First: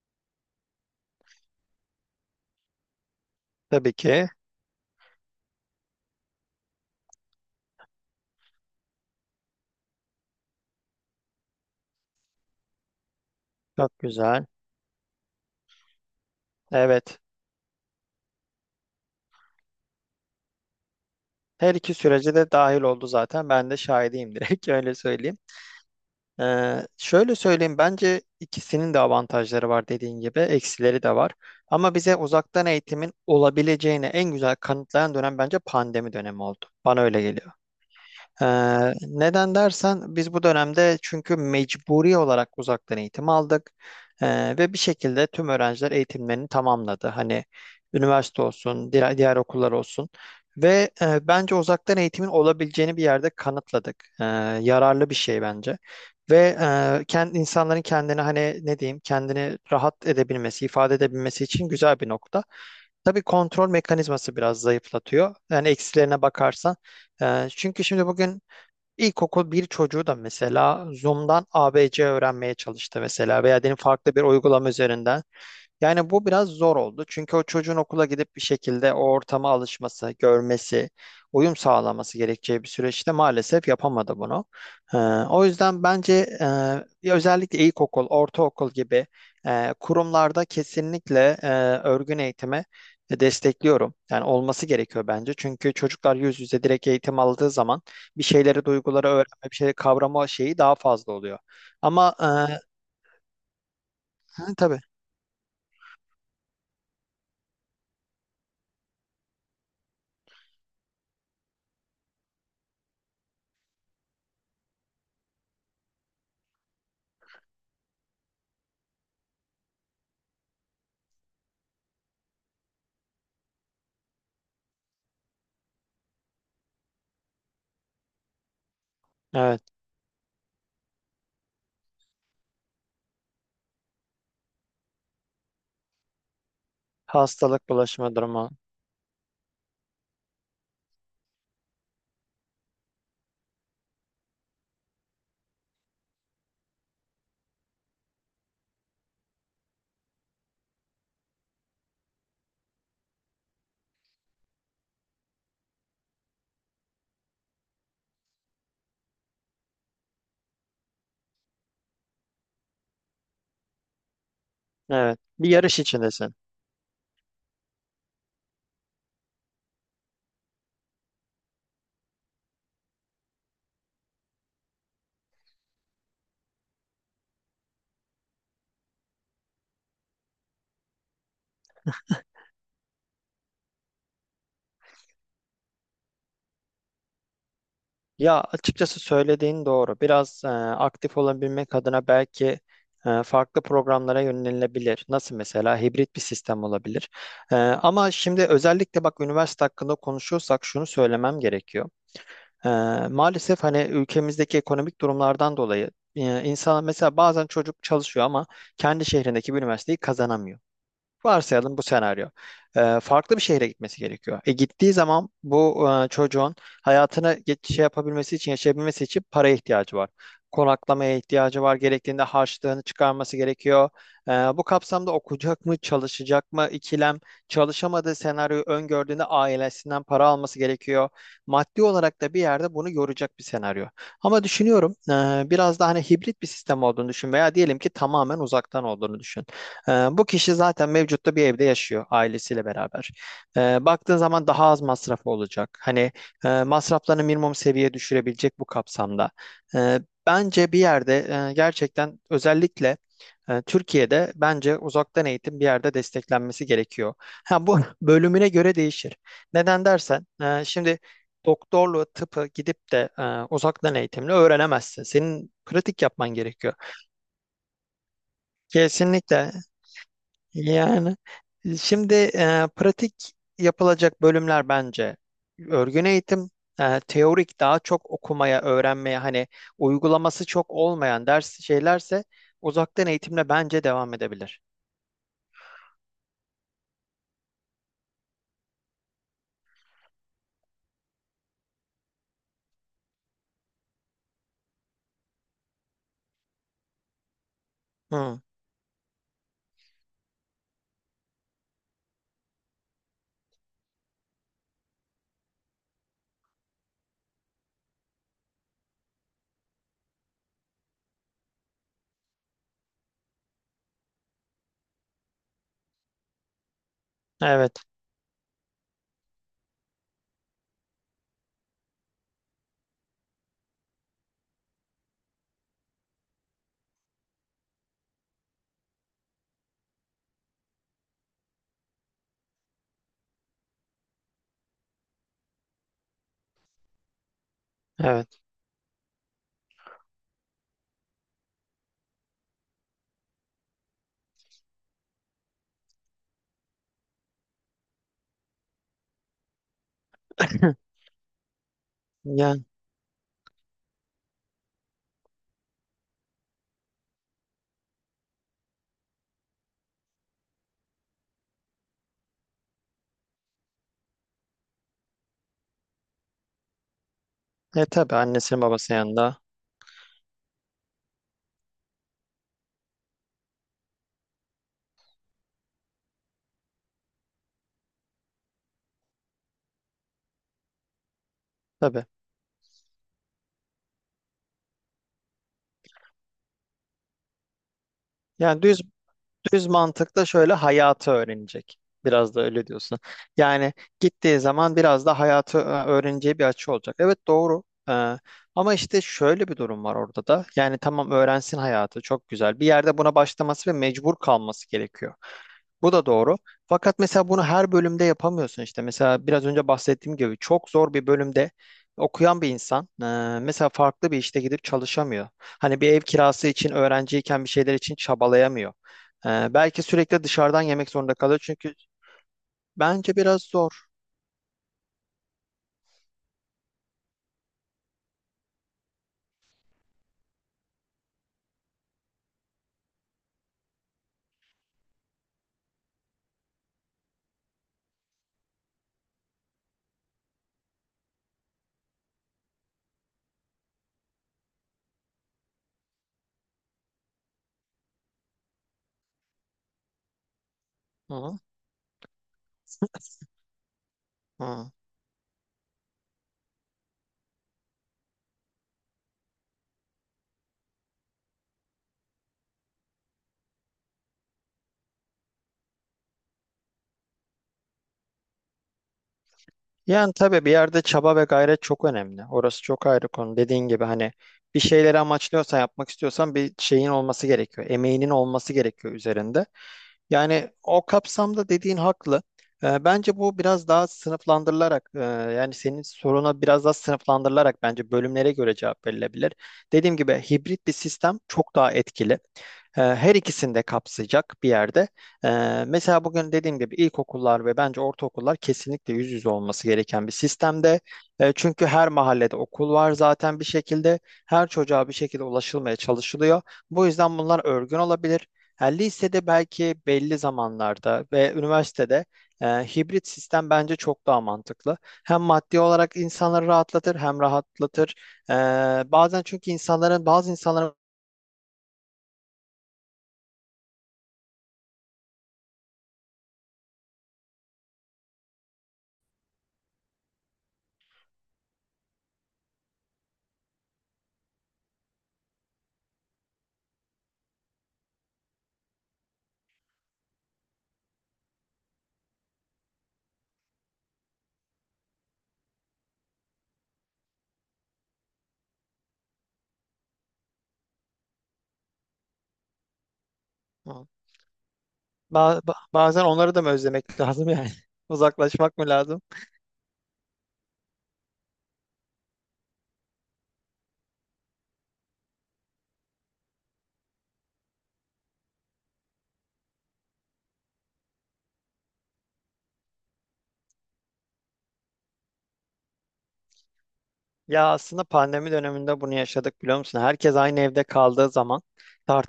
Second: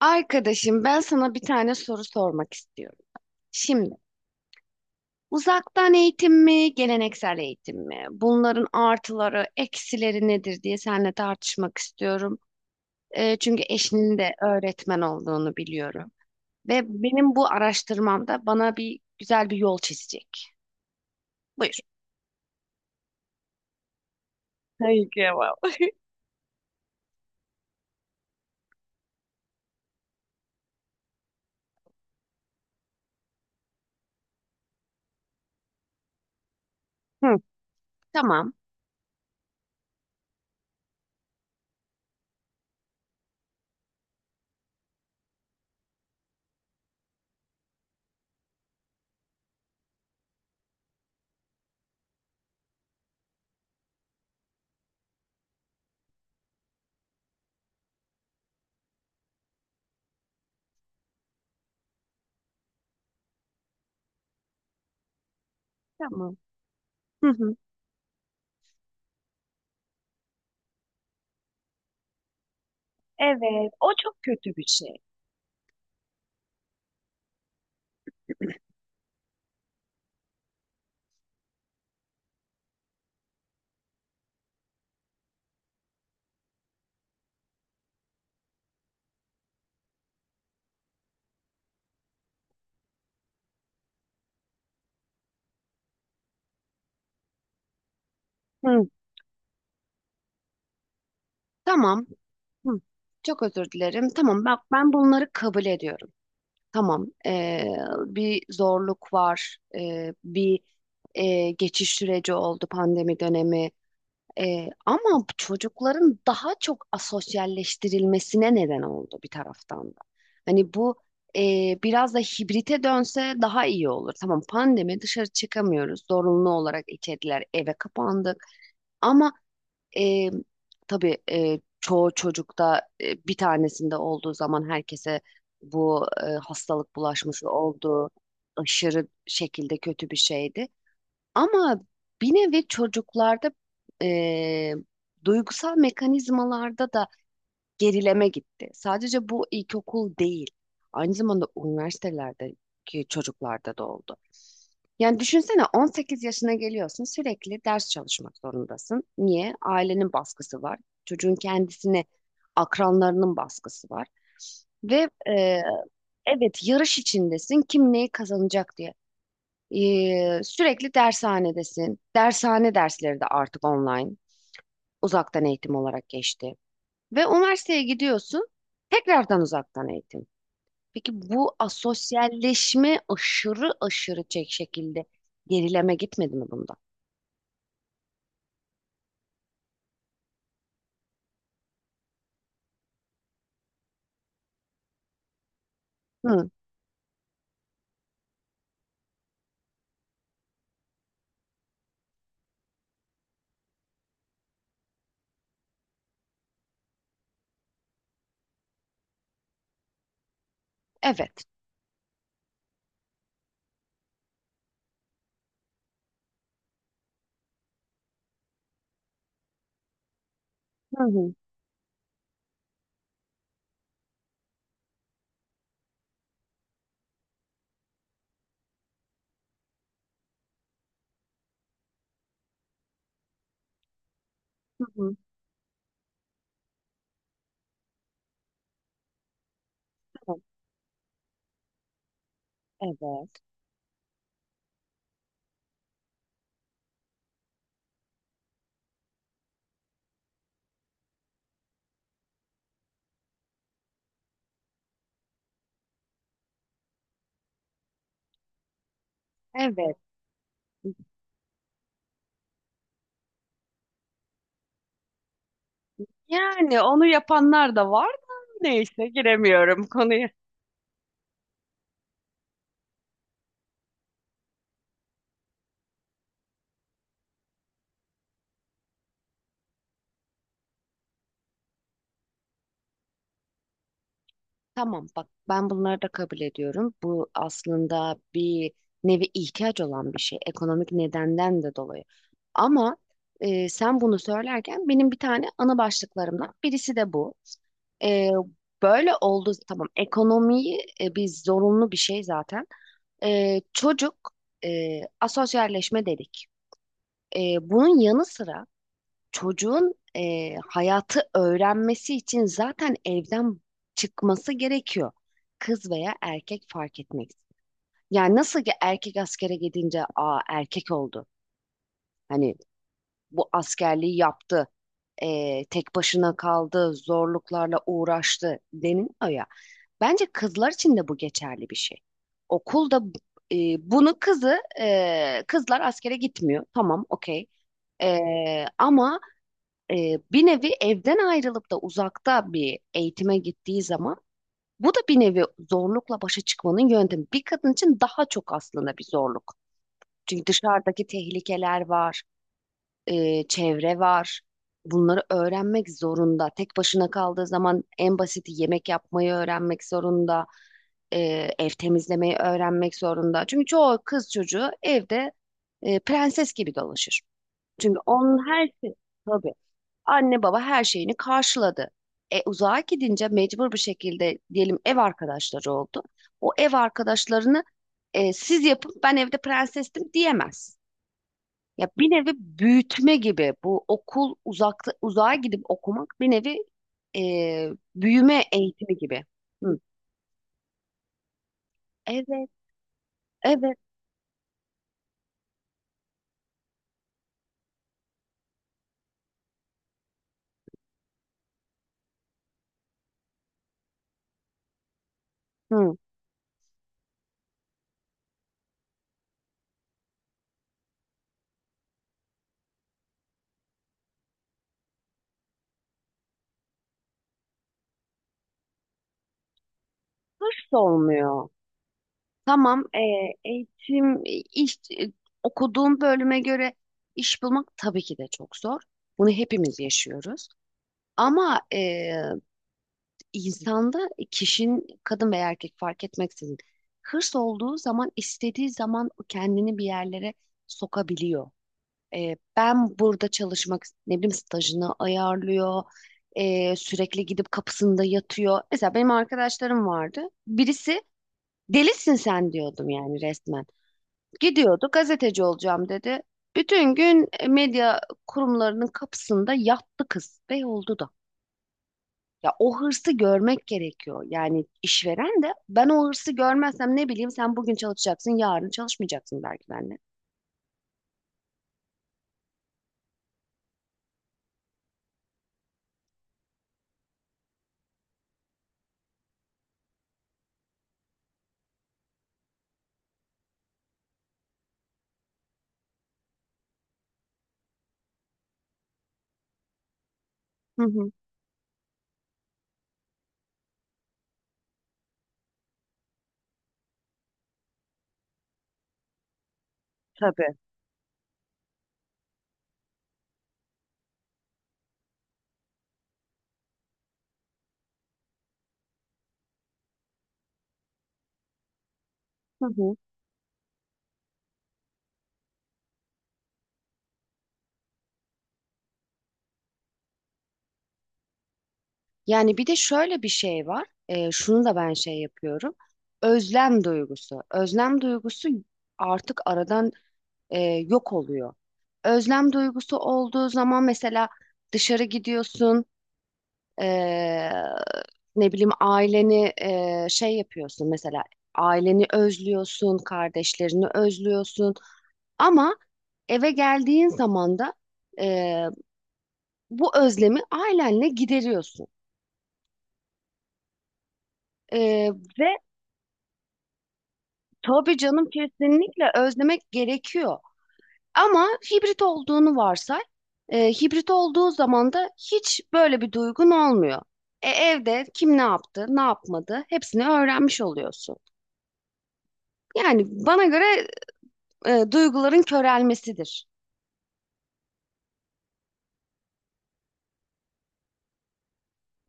Arkadaşım ben sana bir tane soru sormak istiyorum. Tabii Şimdi ki. uzaktan eğitim mi, geleneksel eğitim mi? Bunların artıları, eksileri nedir diye seninle tartışmak istiyorum. Çünkü Çok eşinin de güzel. öğretmen olduğunu biliyorum. Ve Evet. benim bu araştırmamda bana bir güzel bir yol çizecek. Buyur. Her iki sürece de dahil oldu zaten. Ben de şahidiyim direkt öyle Hayır, söyleyeyim. kıyamam. Şöyle söyleyeyim bence ikisinin de avantajları var dediğin gibi eksileri de var. Ama bize uzaktan eğitimin olabileceğini en güzel kanıtlayan dönem bence pandemi dönemi oldu. Bana öyle Hı, geliyor. Ee, tamam. neden dersen biz bu dönemde çünkü mecburi olarak uzaktan eğitim aldık. Ve bir şekilde tüm öğrenciler eğitimlerini tamamladı. Hani üniversite olsun, diğer okullar olsun ve bence uzaktan eğitimin olabileceğini bir yerde kanıtladık. Ee, yararlı bir şey bence. Ve kendi insanların kendini hani ne diyeyim kendini rahat edebilmesi, ifade edebilmesi için güzel bir nokta. Tabii kontrol mekanizması biraz zayıflatıyor. Yani eksilerine Tamam. bakarsan. Hı Ee, hı. çünkü şimdi bugün İlkokul bir çocuğu da mesela Zoom'dan ABC öğrenmeye çalıştı mesela veya Evet, diyelim o farklı çok bir kötü bir uygulama şey. üzerinden. Yani bu biraz zor oldu. Çünkü o çocuğun okula gidip bir şekilde o ortama alışması, görmesi, uyum sağlaması gerekeceği bir süreçte maalesef yapamadı bunu. Ee, o yüzden bence özellikle ilkokul, ortaokul gibi kurumlarda kesinlikle örgün eğitimi destekliyorum. Yani olması gerekiyor bence. Çünkü çocuklar yüz yüze direkt eğitim aldığı zaman bir şeyleri, Hı, duyguları öğrenme, bir şeyleri kavrama şeyi daha fazla oluyor. tamam. Ama Hı, çok özür dilerim. Tamam, hı, bak tabii, ben bunları kabul ediyorum. Tamam. Bir zorluk var. Bir Geçiş süreci oldu pandemi dönemi. Ama bu çocukların daha çok asosyalleştirilmesine neden oldu bir taraftan da. Hani bu biraz da hibrite dönse daha iyi olur. Tamam, pandemi dışarı çıkamıyoruz. Zorunlu olarak içeriler eve kapandık. Ama evet, e, tabii çoğu çocukta bir tanesinde olduğu zaman herkese bu hastalık bulaşması hastalık olduğu bulaşma durumu. aşırı şekilde kötü bir şeydi. Ama bir nevi çocuklarda e, duygusal mekanizmalarda da gerileme gitti. Sadece bu ilkokul değil. Aynı zamanda üniversitelerdeki çocuklarda da oldu. Yani düşünsene, 18 yaşına geliyorsun sürekli ders çalışmak zorundasın. Niye? Ailenin baskısı var. Çocuğun kendisine akranlarının baskısı var. Ve Evet, e, bir yarış içindesin. evet, yarış içindesin kim neyi kazanacak diye. Sürekli dershanedesin. Dershane dersleri de artık online, uzaktan eğitim olarak geçti. Ve üniversiteye gidiyorsun, tekrardan uzaktan eğitim. Peki bu asosyalleşme aşırı aşırı çek şekilde gerileme gitmedi mi bunda? Ya açıkçası söylediğin doğru. Biraz aktif olabilmek adına belki farklı programlara yönelilebilir. Nasıl mesela hibrit bir Hı, sistem olabilir. Ama şimdi özellikle bak üniversite hakkında konuşuyorsak şunu söylemem gerekiyor. E, maalesef hani ülkemizdeki ekonomik durumlardan dolayı insan mesela bazen çocuk çalışıyor ama kendi şehrindeki bir üniversiteyi kazanamıyor. evet. Varsayalım bu senaryo. Farklı bir şehre gitmesi gerekiyor. Gittiği zaman bu çocuğun hayatını şey yapabilmesi için, yaşayabilmesi için paraya ihtiyacı var. Hı Konaklamaya hı. ihtiyacı var. Gerektiğinde harçlığını çıkarması gerekiyor. Bu kapsamda okuyacak mı, çalışacak mı ikilem, çalışamadığı senaryoyu öngördüğünde ailesinden para alması gerekiyor. Maddi olarak da bir yerde bunu yoracak bir senaryo. Ama Hı düşünüyorum hı. Biraz da hani hibrit bir sistem olduğunu düşün veya diyelim ki tamamen uzaktan olduğunu düşün. Bu Tamam. kişi zaten mevcutta bir evde yaşıyor ailesiyle beraber. Evet. Baktığın zaman daha az masrafı olacak. Hani masraflarını minimum seviyeye düşürebilecek bu kapsamda. Ee, bence bir yerde gerçekten özellikle Türkiye'de bence uzaktan eğitim bir yerde desteklenmesi gerekiyor. Ha, bu bölümüne göre değişir. Neden Evet. dersen, şimdi doktorluğu, tıpı gidip de uzaktan eğitimle öğrenemezsin. Senin pratik yapman gerekiyor. Yani onu yapanlar da var da neyse Kesinlikle giremiyorum konuya. yani şimdi pratik yapılacak bölümler bence örgün eğitim, teorik daha çok okumaya, öğrenmeye hani uygulaması çok olmayan ders şeylerse uzaktan eğitimle bence devam edebilir. Tamam, bak ben bunları da kabul ediyorum. Bu aslında bir nevi ihtiyaç olan bir şey. Ekonomik nedenden de dolayı. Ama Sen bunu söylerken benim bir tane ana başlıklarımdan birisi de bu. E, Hı, Böyle oldu, tamam ekonomiyi biz zorunlu bir şey zaten. Çocuk asosyalleşme dedik. E, Bunun yanı sıra çocuğun hayatı öğrenmesi için zaten evden çıkması gerekiyor. Kız veya erkek fark etmek. evet, Yani nasıl ki erkek askere gidince aa erkek oldu. Hani bu askerliği yaptı. Tek başına kaldı, zorluklarla uğraştı deniliyor ya. Bence kızlar için de bu geçerli bir şey. Okulda e, kızlar askere gitmiyor. Tamam, okey. Evet. Ama e, bir nevi evden ayrılıp da uzakta bir eğitime gittiği zaman bu da bir nevi zorlukla başa çıkmanın yöntemi. Bir kadın için daha çok aslında bir zorluk. Çünkü dışarıdaki tehlikeler var, Yani çevre var. Bunları öğrenmek zorunda. Tek başına kaldığı zaman en basiti yemek yapmayı öğrenmek zorunda. e, Ev temizlemeyi öğrenmek zorunda. Çünkü çoğu kız çocuğu evde prenses gibi dolaşır. Çünkü tabii onun annesinin her şey... babasının yanında Tabii. Anne baba her şeyini karşıladı. Uzağa gidince mecbur bir şekilde diyelim ev arkadaşları oldu. O ev arkadaşlarını siz yapın ben evde prensestim diyemez. Ya tabii. bir nevi büyütme gibi, bu okul uzakta uzağa gidip okumak bir nevi büyüme Yani düz eğitimi gibi. Düz Hı. mantıkla şöyle hayatı öğrenecek. Biraz da Evet, öyle diyorsun. Yani evet. gittiği zaman biraz da hayatı öğreneceği bir açı olacak. Evet doğru. Ee, ama işte şöyle bir durum var orada da. Yani tamam öğrensin hayatı çok güzel. Bir yerde buna başlaması ve mecbur kalması gerekiyor. Bu Hı. da doğru. Fakat mesela bunu her bölümde yapamıyorsun işte. Mesela biraz önce bahsettiğim gibi çok zor bir bölümde okuyan bir insan mesela farklı bir işte gidip çalışamıyor. Hani bir ev kirası için öğrenciyken bir şeyler için çabalayamıyor. Belki sürekli dışarıdan Hiç yemek zorunda kalıyor olmuyor. çünkü Tamam, bence biraz zor. eğitim, iş, okuduğum bölüme göre iş bulmak tabii ki de çok zor. Bunu hepimiz yaşıyoruz. Ama e, insanda kişinin kadın veya erkek fark etmeksizin hırs olduğu zaman istediği zaman kendini bir yerlere sokabiliyor. Ben burada çalışmak, ne bileyim stajını ayarlıyor. Sürekli gidip kapısında yatıyor. Mesela benim arkadaşlarım vardı. Birisi Hı delisin sen diyordum yani resmen. hı. Gidiyordu, gazeteci olacağım dedi. Bütün gün medya kurumlarının kapısında yattı kız ve oldu da. Ya o hırsı görmek gerekiyor. Yani işveren de ben o hırsı görmezsem ne bileyim sen bugün çalışacaksın, yarın çalışmayacaksın belki benimle. Yani tabii bir yerde çaba ve gayret çok önemli. Orası çok ayrı konu. Dediğin gibi hani bir şeyleri amaçlıyorsan yapmak istiyorsan bir şeyin olması gerekiyor. Emeğinin olması gerekiyor üzerinde. Yani o kapsamda dediğin haklı. Bence bu biraz daha sınıflandırılarak yani senin soruna biraz daha sınıflandırılarak bence bölümlere göre cevap verilebilir. Dediğim gibi hibrit bir Hı hı. sistem çok daha etkili. Her ikisini de kapsayacak bir yerde. E, Mesela bugün dediğim gibi ilkokullar ve bence ortaokullar kesinlikle yüz yüze olması gereken bir Tabii. sistemde. Çünkü her mahallede okul var zaten bir şekilde. Her çocuğa bir şekilde ulaşılmaya çalışılıyor. Bu yüzden bunlar örgün olabilir. Yani lisede belki belli zamanlarda ve üniversitede Hı hı. hibrit sistem bence çok daha mantıklı. Hem maddi olarak insanları rahatlatır hem rahatlatır. E, bazen çünkü bazı insanların Yani bir de şöyle bir şey var. Şunu da ben şey yapıyorum. Özlem duygusu. Özlem duygusu artık aradan e, yok oluyor. Özlem duygusu olduğu zaman mesela dışarı gidiyorsun. Ee, Ne bileyim aileni şey yapıyorsun, mesela aileni özlüyorsun, kardeşlerini özlüyorsun ama eve geldiğin zaman da e, bu özlemi ailenle gideriyorsun. E, Ve bazen onları da mı özlemek lazım yani? tabii canım Uzaklaşmak mı lazım? kesinlikle özlemek gerekiyor ama hibrit olduğunu varsay. Hibrit olduğu zaman da hiç böyle bir duygun olmuyor. Evde kim ne yaptı, ne yapmadı hepsini öğrenmiş oluyorsun. Yani bana göre duyguların körelmesidir. Ya aslında pandemi döneminde bunu yaşadık biliyor musun? Herkes aynı evde kaldığı zaman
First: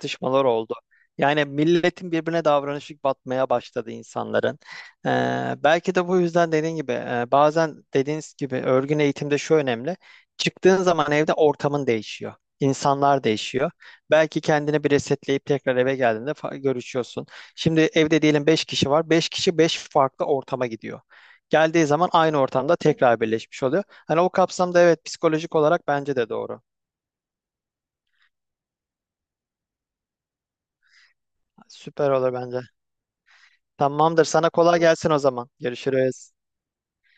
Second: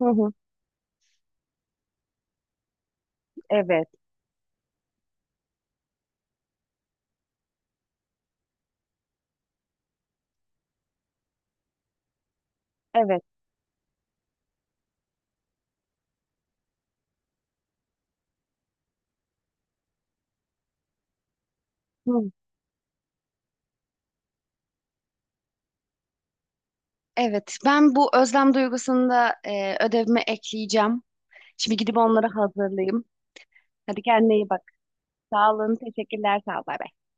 Hı hı. oldu. Yani milletin birbirine davranışı batmaya Evet, başladı insanların. Belki de bu yüzden dediğin gibi bazen dediğiniz gibi örgün eğitimde şu önemli. Çıktığın zaman evde ortamın değişiyor. evet. İnsanlar değişiyor. Belki kendini bir resetleyip tekrar eve geldiğinde görüşüyorsun. Şimdi evde diyelim 5 kişi var. Beş kişi 5 farklı ortama gidiyor. Geldiği zaman Hı. aynı ortamda tekrar birleşmiş oluyor. Hani o kapsamda evet psikolojik olarak bence de doğru. Evet, ben bu özlem duygusunu da ödevime ekleyeceğim. Şimdi gidip Süper onları olur bence. hazırlayayım. Hadi Tamamdır. kendine iyi Sana bak. kolay gelsin o zaman. Sağ olun, Görüşürüz. teşekkürler, sağ ol. Bay bay.